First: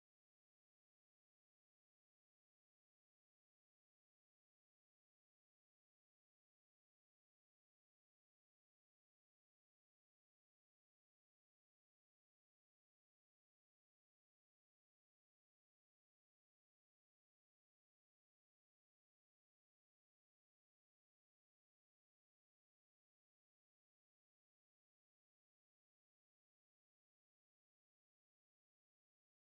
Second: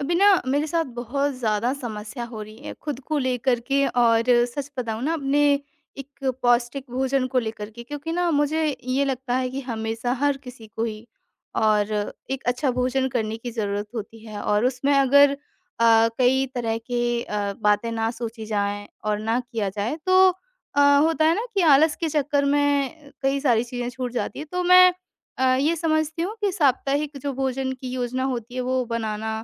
अभी ना मेरे साथ बहुत ज़्यादा समस्या हो रही है खुद को लेकर के। और सच बताऊँ ना, अपने एक पौष्टिक भोजन को लेकर के, क्योंकि ना मुझे ये लगता है कि हमेशा हर किसी को ही और एक अच्छा भोजन करने की ज़रूरत होती है। और उसमें अगर कई तरह के बातें ना सोची जाएं और ना किया जाए तो होता है ना कि आलस के चक्कर में कई सारी चीज़ें छूट जाती है। तो मैं ये समझती हूँ कि साप्ताहिक जो भोजन की योजना होती है वो बनाना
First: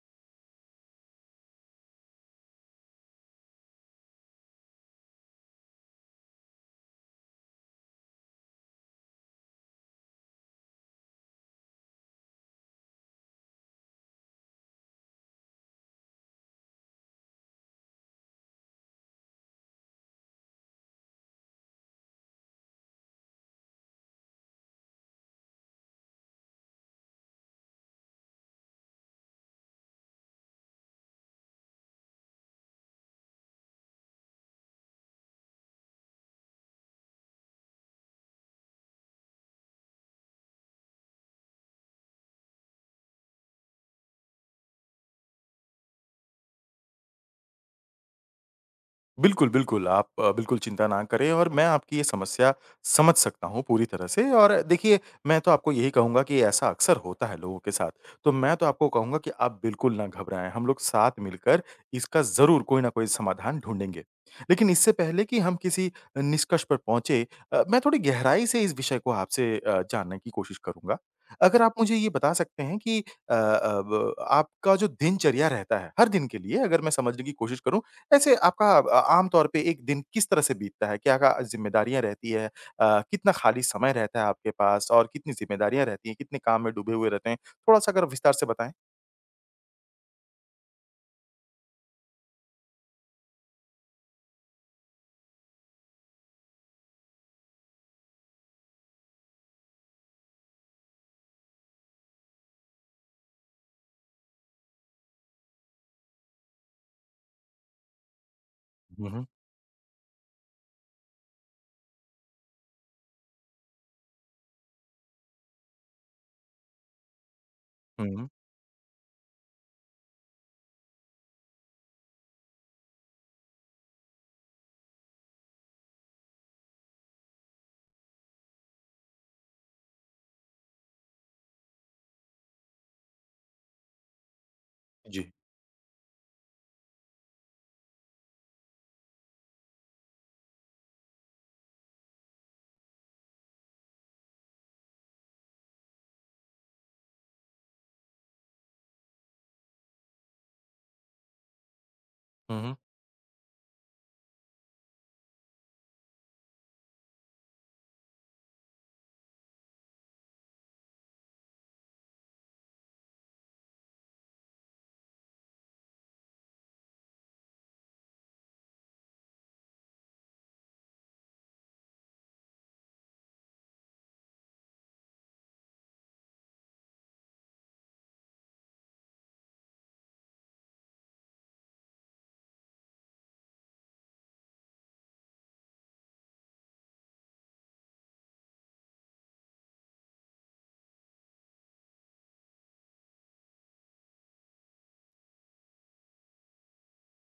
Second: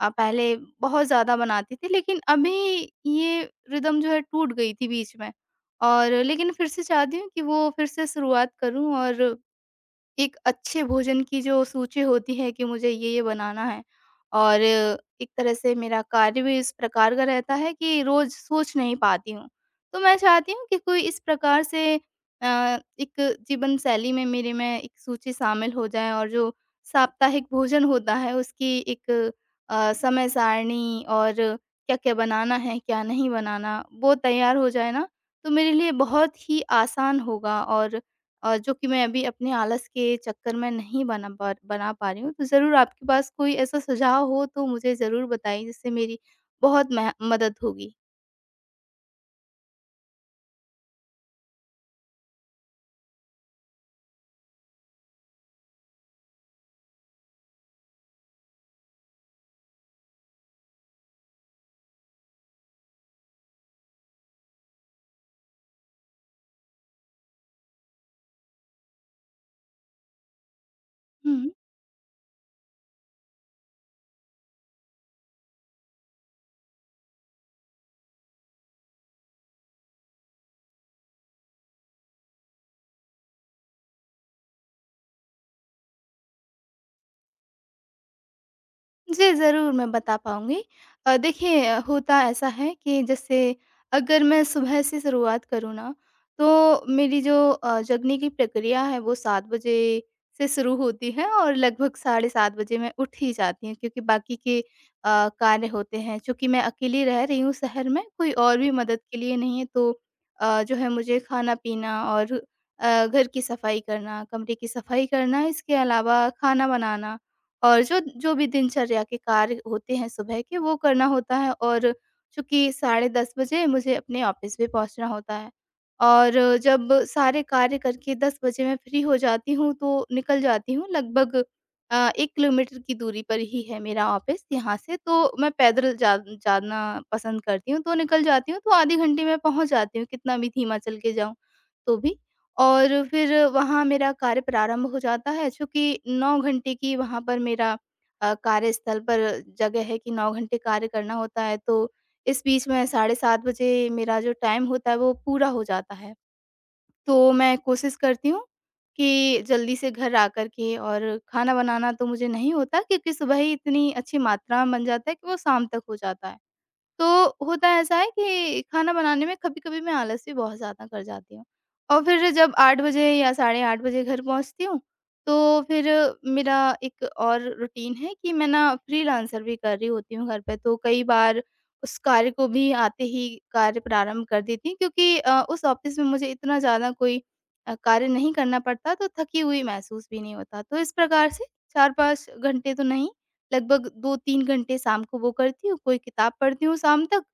पहले बहुत ज़्यादा बनाती थी, लेकिन अभी ये रिदम जो है टूट गई थी बीच में। और लेकिन फिर से चाहती हूँ कि वो फिर से शुरुआत करूँ, और एक अच्छे भोजन की जो सूची होती है कि मुझे ये बनाना है। और एक तरह से मेरा कार्य भी इस प्रकार का रहता है कि रोज सोच नहीं पाती हूँ। तो मैं चाहती हूँ कि कोई इस प्रकार से एक जीवन शैली में मेरे में एक सूची शामिल हो जाए, और जो साप्ताहिक भोजन होता है उसकी एक समय सारणी और क्या क्या बनाना है, क्या नहीं बनाना, वो तैयार हो जाए ना। तो मेरे लिए बहुत ही आसान होगा और जो कि मैं अभी अपने आलस के चक्कर में नहीं बना पा रही हूँ। तो ज़रूर आपके पास कोई ऐसा सुझाव हो तो मुझे ज़रूर बताइए, जिससे मेरी बहुत मह मदद होगी। बिल्कुल, बिल्कुल। आप बिल्कुल चिंता ना करें और मैं आपकी ये समस्या समझ सकता हूँ पूरी तरह से और देखिए, मैं तो आपको यही कहूँगा कि ऐसा अक्सर होता है लोगों के साथ। तो मैं तो आपको कहूँगा कि आप बिल्कुल ना घबराएँ, हम लोग साथ मिलकर इसका ज़रूर कोई ना कोई समाधान ढूँढेंगे। लेकिन इससे पहले कि हम किसी निष्कर्ष पर पहुँचे मैं थोड़ी गहराई से इस विषय को आपसे जानने की कोशिश करूँगा। हुँ। अगर आप मुझे ये बता सकते हैं कि अब आपका जो दिनचर्या रहता है, हर दिन के लिए अगर मैं समझने की कोशिश करूँ ऐसे आपका आम तौर पे एक दिन किस तरह से बीतता है? क्या क्या ज़िम्मेदारियाँ रहती है? कितना खाली समय रहता है आपके पास और कितनी ज़िम्मेदारियाँ रहती हैं? कितने काम में डूबे हुए रहते हैं? थोड़ा-सा अगर विस्तार से बताएँ। जी, ज़रूर मैं बता पाऊँगी। देखिए, होता ऐसा है कि जैसे अगर मैं सुबह से शुरुआत करूँ ना, तो मेरी जो जगने की प्रक्रिया है वो 7 बजे से शुरू होती है, और लगभग साढ़े 7 बजे मैं उठ ही जाती हूँ क्योंकि बाकी के कार्य होते हैं। चूँकि मैं अकेली रह रही हूँ शहर में, कोई और भी मदद हुँ, के हुँ। लिए नहीं है, तो जो है मुझे खाना-पीना और घर की सफाई करना, कमरे की सफाई करना, इसके अलावा खाना बनाना और जो हुँ, हुँ। जो भी दिनचर्या के कार्य होते हैं सुबह के वो करना होता है। और चूँकि साढ़े 10 बजे मुझे अपने ऑफ़िस भी पहुँचना होता है। और जब सारे कार्य करके 10 बजे मैं फ्री हो जाती हूँ तो निकल जाती हूँ। लगभग 1 किलोमीटर की दूरी पर ही है मेरा ऑफ़िस यहाँ से, जी। तो मैं पैदल जा जाना पसंद करती हूँ, तो निकल जाती हूँ, तो आधे घंटे में पहुँच जाती हूँ, कितना भी धीमा चल के जाऊँ तो भी। और फिर वहाँ मेरा कार्य प्रारंभ हो जाता है, चूँकि 9 घंटे की वहाँ पर मेरा कार्यस्थल पर जगह है कि 9 घंटे कार्य करना होता है। तो इस हुँ, बीच हुँ। में साढ़े 7 बजे मेरा जो टाइम होता है वो पूरा हो जाता है। तो मैं कोशिश करती हूँ कि जल्दी से घर आकर के, और खाना बनाना तो मुझे नहीं होता क्योंकि सुबह ही इतनी अच्छी मात्रा में बन जाता है कि वो शाम तक हो जाता है। तो होता ऐसा है कि खाना बनाने में कभी-कभी मैं आलस भी बहुत ज़्यादा कर जाती हूँ। और फिर जब 8 बजे या साढ़े 8 बजे घर पहुँचती हूँ, तो फिर मेरा एक और रूटीन है कि मैं ना फ्रीलांसर भी कर रही होती हूँ घर पे, तो कई बार उस कार्य को भी आते ही कार्य प्रारंभ कर देती हूँ क्योंकि उस ऑफ़िस में मुझे इतना ज़्यादा कोई कार्य नहीं करना पड़ता, तो थकी हुई महसूस भी नहीं होता। तो इस प्रकार से 4-5 घंटे तो नहीं, लगभग 2-3 घंटे शाम को वो करती हूँ, कोई किताब पढ़ती हूँ शाम तक।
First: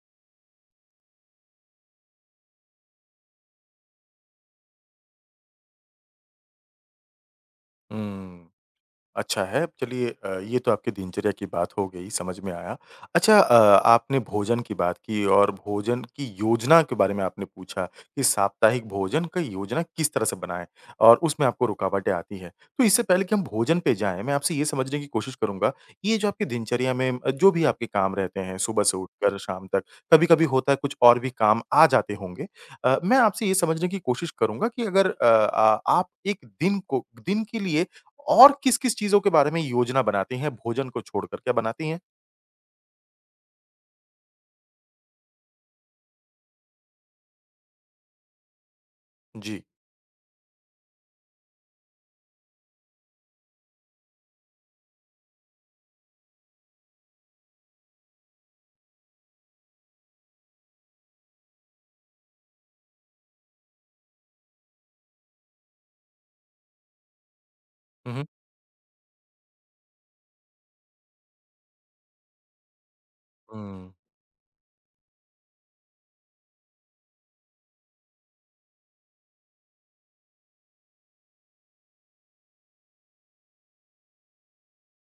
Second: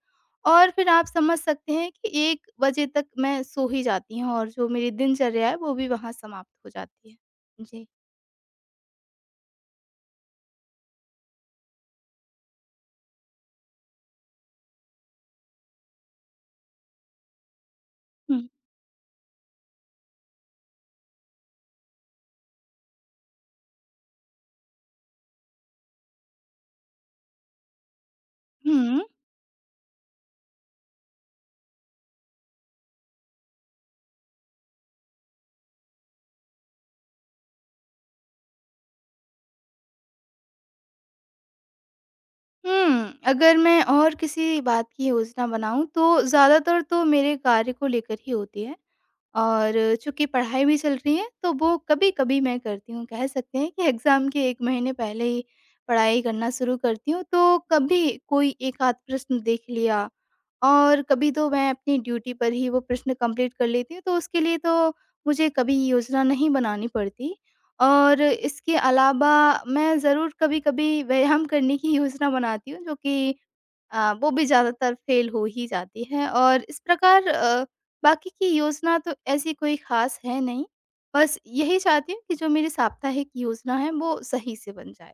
और फिर आप समझ सकते हैं कि 1 बजे तक मैं सो ही जाती हूँ, और जो मेरी दिनचर्या है वो भी वहाँ समाप्त हो जाती है। जी। हुँ। अच्छा है। चलिए ये तो आपकी दिनचर्या की बात हो गई, समझ में आया। अच्छा, आपने भोजन की बात की और भोजन की योजना के बारे में आपने पूछा कि हुँ। साप्ताहिक भोजन का योजना किस तरह से बनाएँ और उसमें आपको रुकावटें आती हैं। तो इससे पहले कि हम भोजन पे जाएँ, मैं आपसे ये समझने की कोशिश करूँगा, ये जो आपकी दिनचर्या में जो भी आपके काम रहते हैं, सुबह से हुँ। उठकर शाम तक, कभी-कभी होता है कुछ और भी काम आ जाते होंगे। मैं आपसे ये समझने की कोशिश करूँगा कि अगर अ, आ आप एक दिन को दिन के लिए और किस-किस चीज़ों के बारे में योजना बनाती हैं भोजन को छोड़कर, क्या बनाती हैं? हुँ, अगर मैं और किसी बात की योजना बनाऊँ तो ज़्यादातर तो मेरे कार्य को लेकर ही होती है। जी। और चूँकि पढ़ाई भी चल रही है, तो वो कभी-कभी मैं करती हूँ। कह सकते हैं कि एग्ज़ाम के 1 महीने पहले ही पढ़ाई करना शुरू करती हूँ, तो कभी कोई 1 आध प्रश्न देख लिया, और कभी तो मैं अपनी ड्यूटी पर ही वो प्रश्न कंप्लीट कर लेती हूँ, तो उसके लिए तो मुझे कभी योजना नहीं बनानी पड़ती। हुँ, और हुँ। इसके अलावा मैं ज़रूर कभी-कभी व्यायाम करने की योजना बनाती हूँ, जो कि हुँ। वो भी ज़्यादातर फेल हो ही जाती है। और इस प्रकार बाकी की योजना तो ऐसी कोई ख़ास है नहीं। बस यही चाहती हूँ कि जो मेरी साप्ताहिक योजना है वो सही से बन जाए।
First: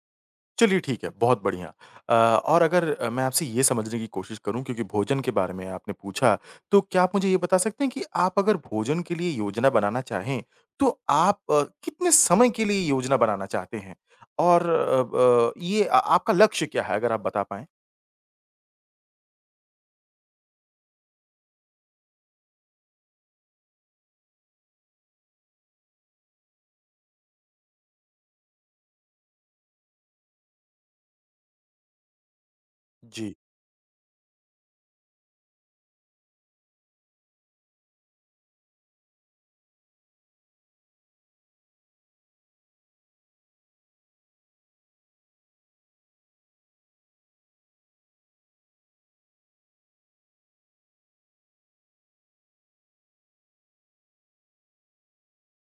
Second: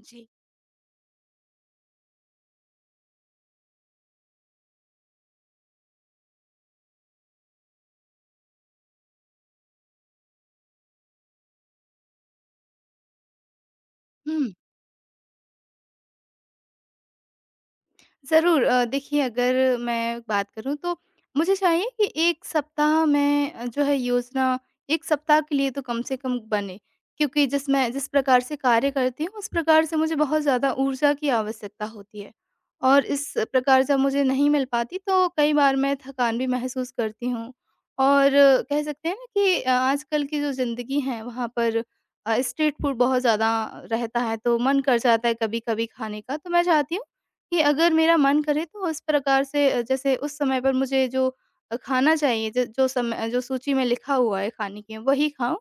जी। चलिए ठीक है, बहुत बढ़िया। अ, और अगर मैं आपसे ये समझने की कोशिश करूँ क्योंकि भोजन के बारे में आपने पूछा, तो क्या आप मुझे ये बता सकते हैं कि आप अगर भोजन के लिए योजना बनाना चाहें, तो आप कितने समय के लिए योजना बनाना चाहते हैं? हम्म। और अ, ब ये आ आपका लक्ष्य क्या है अगर आप बता पाएँ? ज़रूर, देखिए, अगर मैं बात करूँ तो मुझे चाहिए कि 1 सप्ताह में जो है योजना 1 सप्ताह के लिए तो कम से कम बने। क्योंकि जिस प्रकार से कार्य करती हूँ, उस प्रकार से मुझे बहुत ज़्यादा ऊर्जा की आवश्यकता होती है। और जी। इस प्रकार जब मुझे नहीं मिल पाती तो कई बार मैं थकान भी महसूस करती हूँ। और कह सकते हैं ना कि आजकल की जो ज़िंदगी है वहाँ पर स्ट्रीट फूड बहुत ज़्यादा रहता है, तो मन कर जाता है कभी-कभी खाने का। तो मैं चाहती हूँ कि अगर मेरा मन करे तो उस प्रकार से जैसे उस समय पर मुझे जो खाना चाहिए, ज जो समय जो सूची में लिखा हुआ है खाने की वही खाऊँ।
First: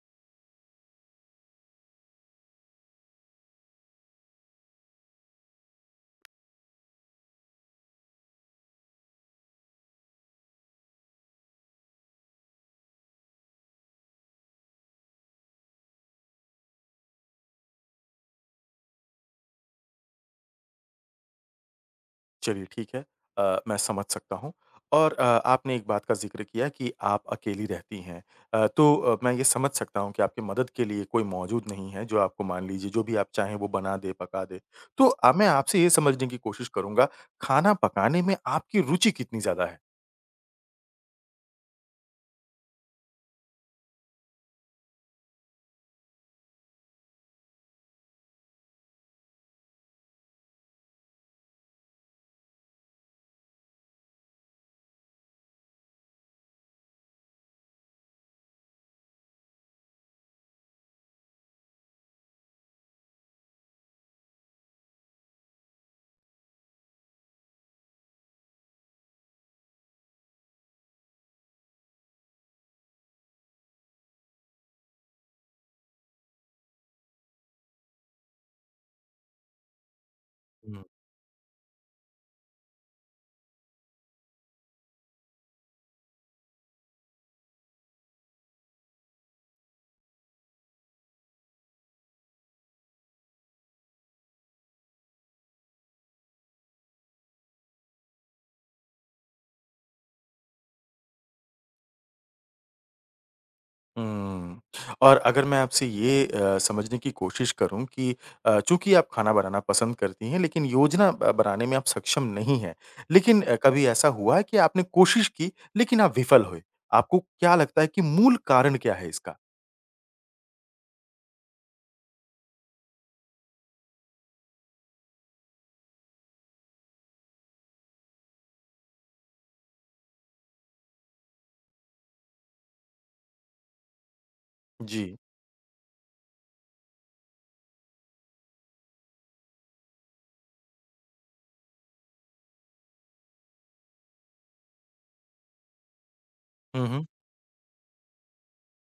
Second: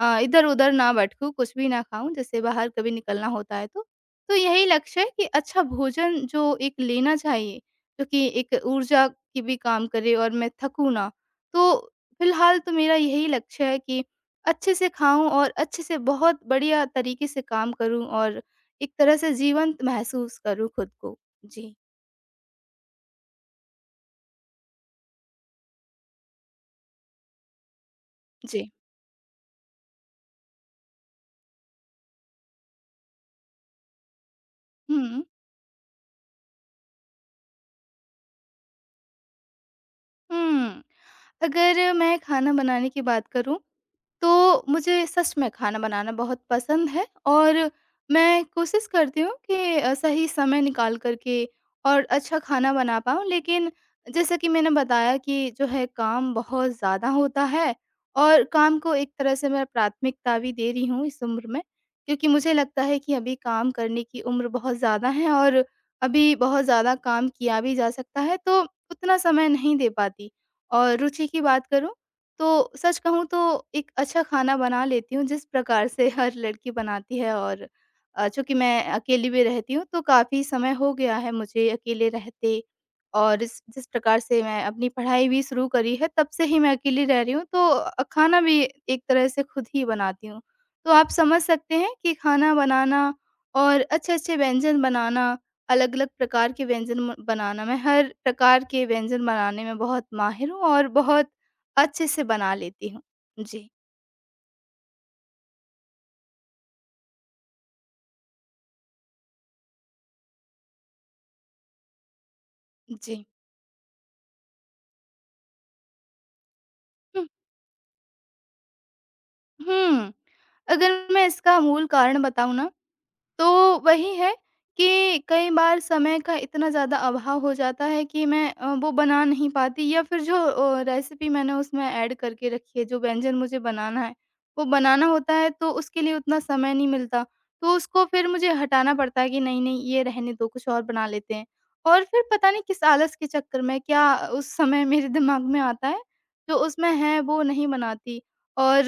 इधर-उधर ना भटकूँ, कुछ भी ना खाऊँ जैसे बाहर कभी निकलना होता है तो। तो यही लक्ष्य है कि अच्छा भोजन जो एक लेना चाहिए, जो कि एक ऊर्जा की भी काम करे और मैं थकूँ ना। तो फिलहाल तो मेरा यही लक्ष्य है कि अच्छे से खाऊँ और अच्छे से बहुत बढ़िया तरीके से काम करूँ, और एक तरह से जीवंत महसूस करूँ खुद को। जी, चलिए ठीक है। मैं समझ सकता हूँ और आपने एक बात का ज़िक्र किया कि आप अकेली रहती हैं। जी। तो मैं ये समझ सकता हूँ कि आपकी मदद के लिए कोई मौजूद नहीं है, जो आपको मान लीजिए जो भी आप चाहें वो बना दे, पका दे। तो हुँ, अब मैं आपसे ये समझने की कोशिश करूँगा, खाना पकाने में आपकी रुचि कितनी ज़्यादा है? हुँ। अगर मैं खाना बनाने की बात करूँ तो मुझे सच में खाना बनाना बहुत पसंद है। और मैं कोशिश करती हूँ कि सही समय निकाल कर के और अच्छा खाना बना पाऊँ। लेकिन जैसा कि मैंने बताया कि जो है काम बहुत ज़्यादा होता है, और काम को एक तरह से मैं प्राथमिकता भी दे रही हूँ इस उम्र में, क्योंकि मुझे लगता है कि अभी काम करने की उम्र बहुत ज़्यादा है, और अभी बहुत ज़्यादा काम किया भी जा सकता है, तो उतना समय नहीं दे पाती। और रुचि की बात करूँ तो सच कहूँ तो एक अच्छा खाना बना लेती हूँ जिस प्रकार से हर लड़की बनाती है। और चूँकि मैं अकेली भी रहती हूँ तो काफ़ी समय हो गया है मुझे अकेले रहते, और इस जिस प्रकार से मैं अपनी पढ़ाई भी शुरू करी है तब से ही मैं अकेली रह रही हूँ, तो खाना भी एक तरह से खुद ही बनाती हूँ। तो आप समझ सकते हैं कि खाना बनाना और अच्छे-अच्छे व्यंजन बनाना, अलग-अलग प्रकार के व्यंजन म बनाना, मैं हर प्रकार के व्यंजन बनाने में बहुत माहिर हूँ और बहुत अच्छे से बना लेती हूँ। जी, हुँ। और अगर मैं आपसे ये समझने की कोशिश करूँ कि चूँकि आप खाना बनाना पसंद करती हैं, लेकिन योजना ब बनाने में आप सक्षम नहीं हैं। जी। लेकिन कभी ऐसा हुआ है कि आपने कोशिश की, लेकिन आप विफल हुए? आपको हुँ, क्या लगता है कि मूल कारण क्या है इसका? हुँ। अगर मैं इसका मूल कारण बताऊँ ना तो वही है कि कई बार समय का इतना ज़्यादा अभाव हो जाता है कि मैं वो बना नहीं पाती, या फिर जो रेसिपी मैंने उसमें ऐड करके रखी है, जो व्यंजन मुझे बनाना है, वो बनाना जी। होता है तो उसके लिए उतना समय नहीं मिलता। तो उसको फिर मुझे हटाना पड़ता है कि नहीं-नहीं ये रहने दो, कुछ और बना लेते हैं। और फिर पता नहीं किस आलस के चक्कर में क्या उस समय मेरे दिमाग में आता है, जो हुँ, उसमें हुँ। है वो नहीं बनाती। और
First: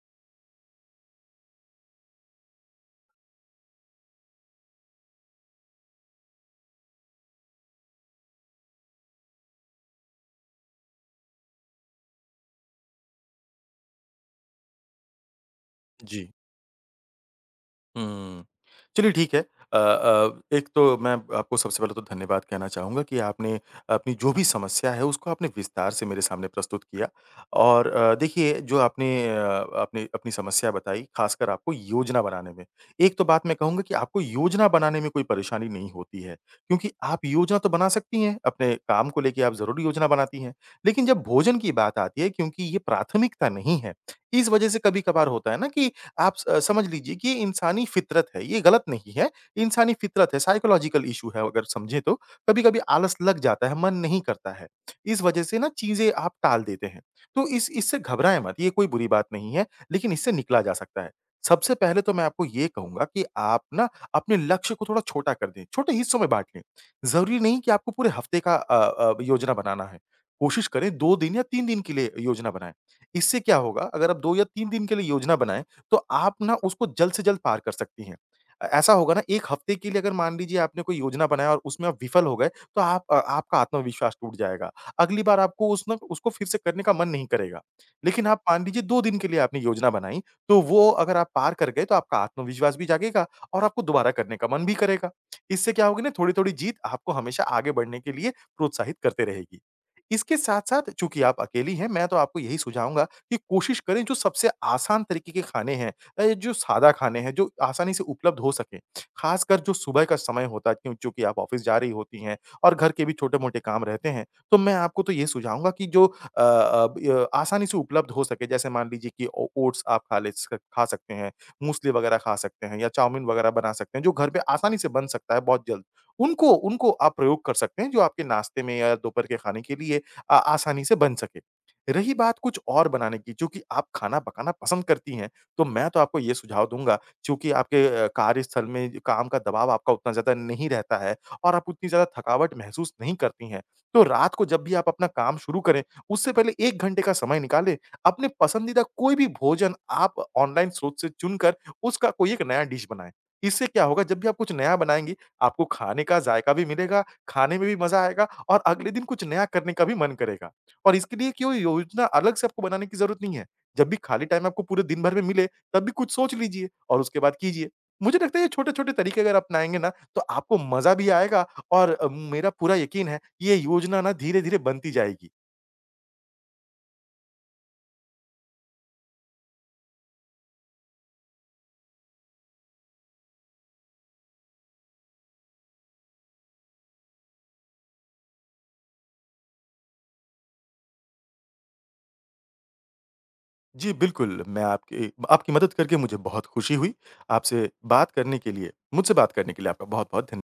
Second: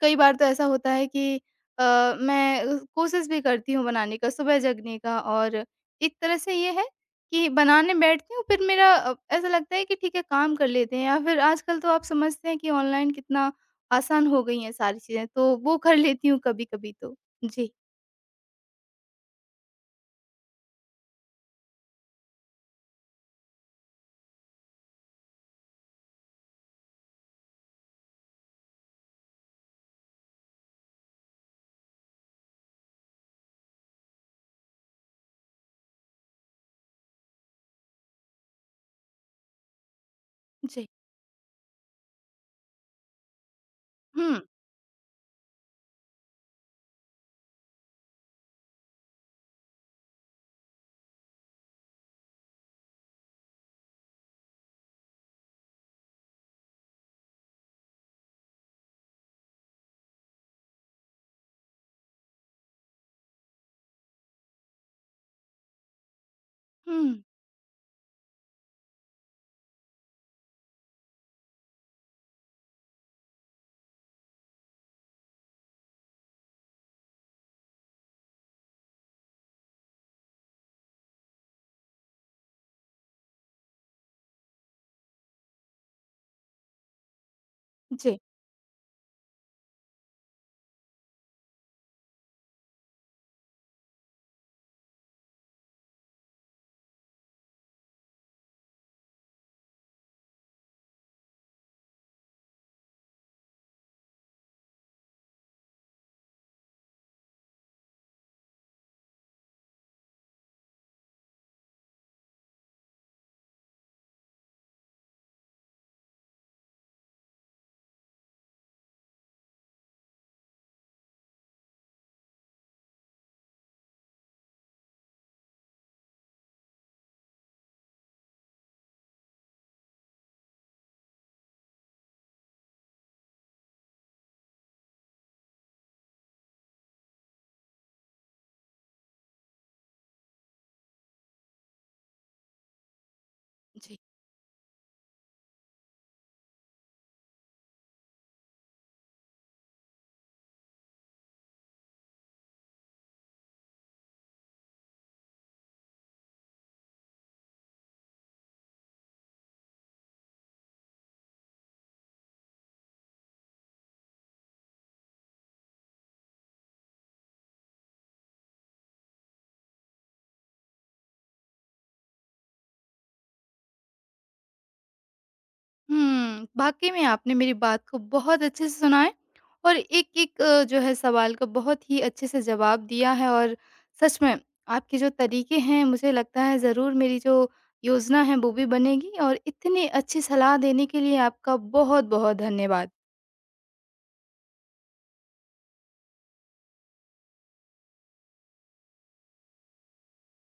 कई बार तो ऐसा होता है कि अ, मैं कोशिश भी करती हूँ बनाने का, सुबह जगने का। और एक तरह से ये है कि बनाने बैठती हूँ, फिर मेरा ऐसा लगता है कि ठीक है काम कर लेते हैं, या फिर आजकल तो आप समझते हैं कि ऑनलाइन कितना आसान हो गई हैं सारी चीज़ें, तो वो कर जी। लेती हूँ कभी-कभी तो। जी, हुँ। चलिए ठीक है। एक तो मैं आपको सबसे पहले तो धन्यवाद कहना चाहूँगा कि आपने अपनी जो भी समस्या है उसको आपने विस्तार से मेरे सामने प्रस्तुत किया और देखिए जो आपने अपनी समस्या बताई ख़ासकर आपको योजना बनाने में। एक तो बात मैं कहूँगा कि आपको योजना बनाने में कोई परेशानी नहीं होती है, क्योंकि आप योजना तो बना सकती हैं, अपने काम को लेके आप ज़रूर योजना बनाती हैं। जी। लेकिन जब भोजन की बात आती है क्योंकि ये प्राथमिकता नहीं है, हुँ, इस वज़ह से कभी-कभार होता है ना कि आप स समझ लीजिए कि ये इंसानी फितरत है, ये गलत नहीं है, इंसानी फितरत है, साइकोलॉजिकल इश्यू है अगर समझें तो। कभी-कभी आलस लग जाता है, मन नहीं करता है, इस वजह से ना चीज़ें आप टाल देते हैं। तो इस इससे घबराएँ मत, ये कोई बुरी बात नहीं है, लेकिन इससे निकला जा सकता है। सबसे पहले तो मैं आपको ये कहूँगा कि आप ना अपने लक्ष्य को थोड़ा छोटा कर दें, छोटे हिस्सों में बाँट लें। हुँ। ज़रूरी नहीं कि आपको पूरे हफ्ते का योजना बनाना है। कोशिश करें 2 दिन या 3 दिन के लिए योजना बनाएँ। इससे क्या होगा अगर आप 2 या 3 दिन के लिए योजना बनाएँ तो आप ना उसको जल्द से जल्द पार कर सकती हैं। ऐसा होगा ना 1 हफ्ते के लिए अगर मान लीजिए आपने कोई योजना बनाया और उसमें आप विफल हो गए, तो आप आपका आत्मविश्वास टूट जाएगा। अगली बार आपको उस ना उसको फिर से करने का मन नहीं करेगा। जी, लेकिन आप मान लीजिए 2 दिन के लिए आपने योजना बनाई, तो वो अगर आप पार कर गए तो आपका आत्मविश्वास भी जागेगा और आपको दोबारा करने का मन भी करेगा। इससे क्या होगी ना, थोड़ी-थोड़ी जीत आपको हमेशा आगे बढ़ने के लिए प्रोत्साहित करते रहेगी। इसके साथ-साथ चूँकि आप अकेली हैं, मैं तो आपको यही सुझाऊँगा कि कोशिश करें जो सबसे आसान तरीके के खाने हैं, जो सादा खाने हैं, जो आसानी से उपलब्ध हो सकें। ख़ासकर जो सुबह का समय होता है क्यों चूँकि आप ऑफ़िस जा रही होती हैं और घर के भी छोटे-मोटे काम रहते हैं। तो मैं आपको तो ये सुझाऊँगा कि जो अ अ, ब य आसानी से उपलब्ध हो सके जैसे मान लीजिए कि ओ ओट्स आप खा ले स खा सकते हैं, मूसली वग़ैरह खा सकते हैं या चाउमीन वग़ैरह बना सकते हैं, जो घर पे आसानी से बन सकता है बहुत जल्द। उनको उनको आप प्रयोग कर सकते हैं जो आपके नाश्ते में या दोपहर के खाने के लिए आसानी से बन सके। रही बात कुछ और बनाने की, चूँकि आप खाना पकाना पसंद करती हैं, तो मैं तो आपको ये सुझाव दूँगा, चूँकि आपके कार्यस्थल में जो काम का दबाव आपका उतना ज़्यादा नहीं रहता है और आप उतनी ज़्यादा थकावट महसूस नहीं करती हैं, जी। तो रात को जब भी आप अपना काम शुरू करें, उससे पहले 1 घंटे का समय निकालें, अपने पसंदीदा कोई भी भोजन आप ऑनलाइन स्रोत से चुनकर उसका कोई एक नया डिश बनाएँ। इससे क्या होगा, जब भी आप कुछ नया बनाएँगी, आपको खाने का जायका भी मिलेगा, खाने में भी मज़ा आएगा और अगले दिन कुछ नया करने का भी मन करेगा। और इसके लिए क्यों योजना अलग से आपको बनाने की ज़रूरत नहीं है। जब भी खाली टाइम आपको पूरे दिन भर में मिले, तब भी कुछ सोच लीजिए और उसके बाद कीजिए। मुझे लगता है ये छोटे-छोटे तरीके अगर अपनाएँगे ना, तो आपको मज़ा भी आएगा और मेरा पूरा यकीन है, ये योजना ना धीरे-धीरे बनती जाएगी। हुँ, वाक़ई में आपने मेरी बात को बहुत अच्छे से सुना है, और एक-एक जो है सवाल का बहुत ही अच्छे से जवाब दिया है। और सच में आपके जो तरीके हैं, मुझे लगता है ज़रूर मेरी जो योजना है वो भी बनेगी, और इतनी अच्छी सलाह देने के लिए आपका बहुत-बहुत धन्यवाद। जी, बिल्कुल, मैं आपकी आपकी मदद करके मुझे बहुत खुशी हुई। आपसे बात करने के लिए मुझसे बात करने के लिए आपका बहुत-बहुत धन्य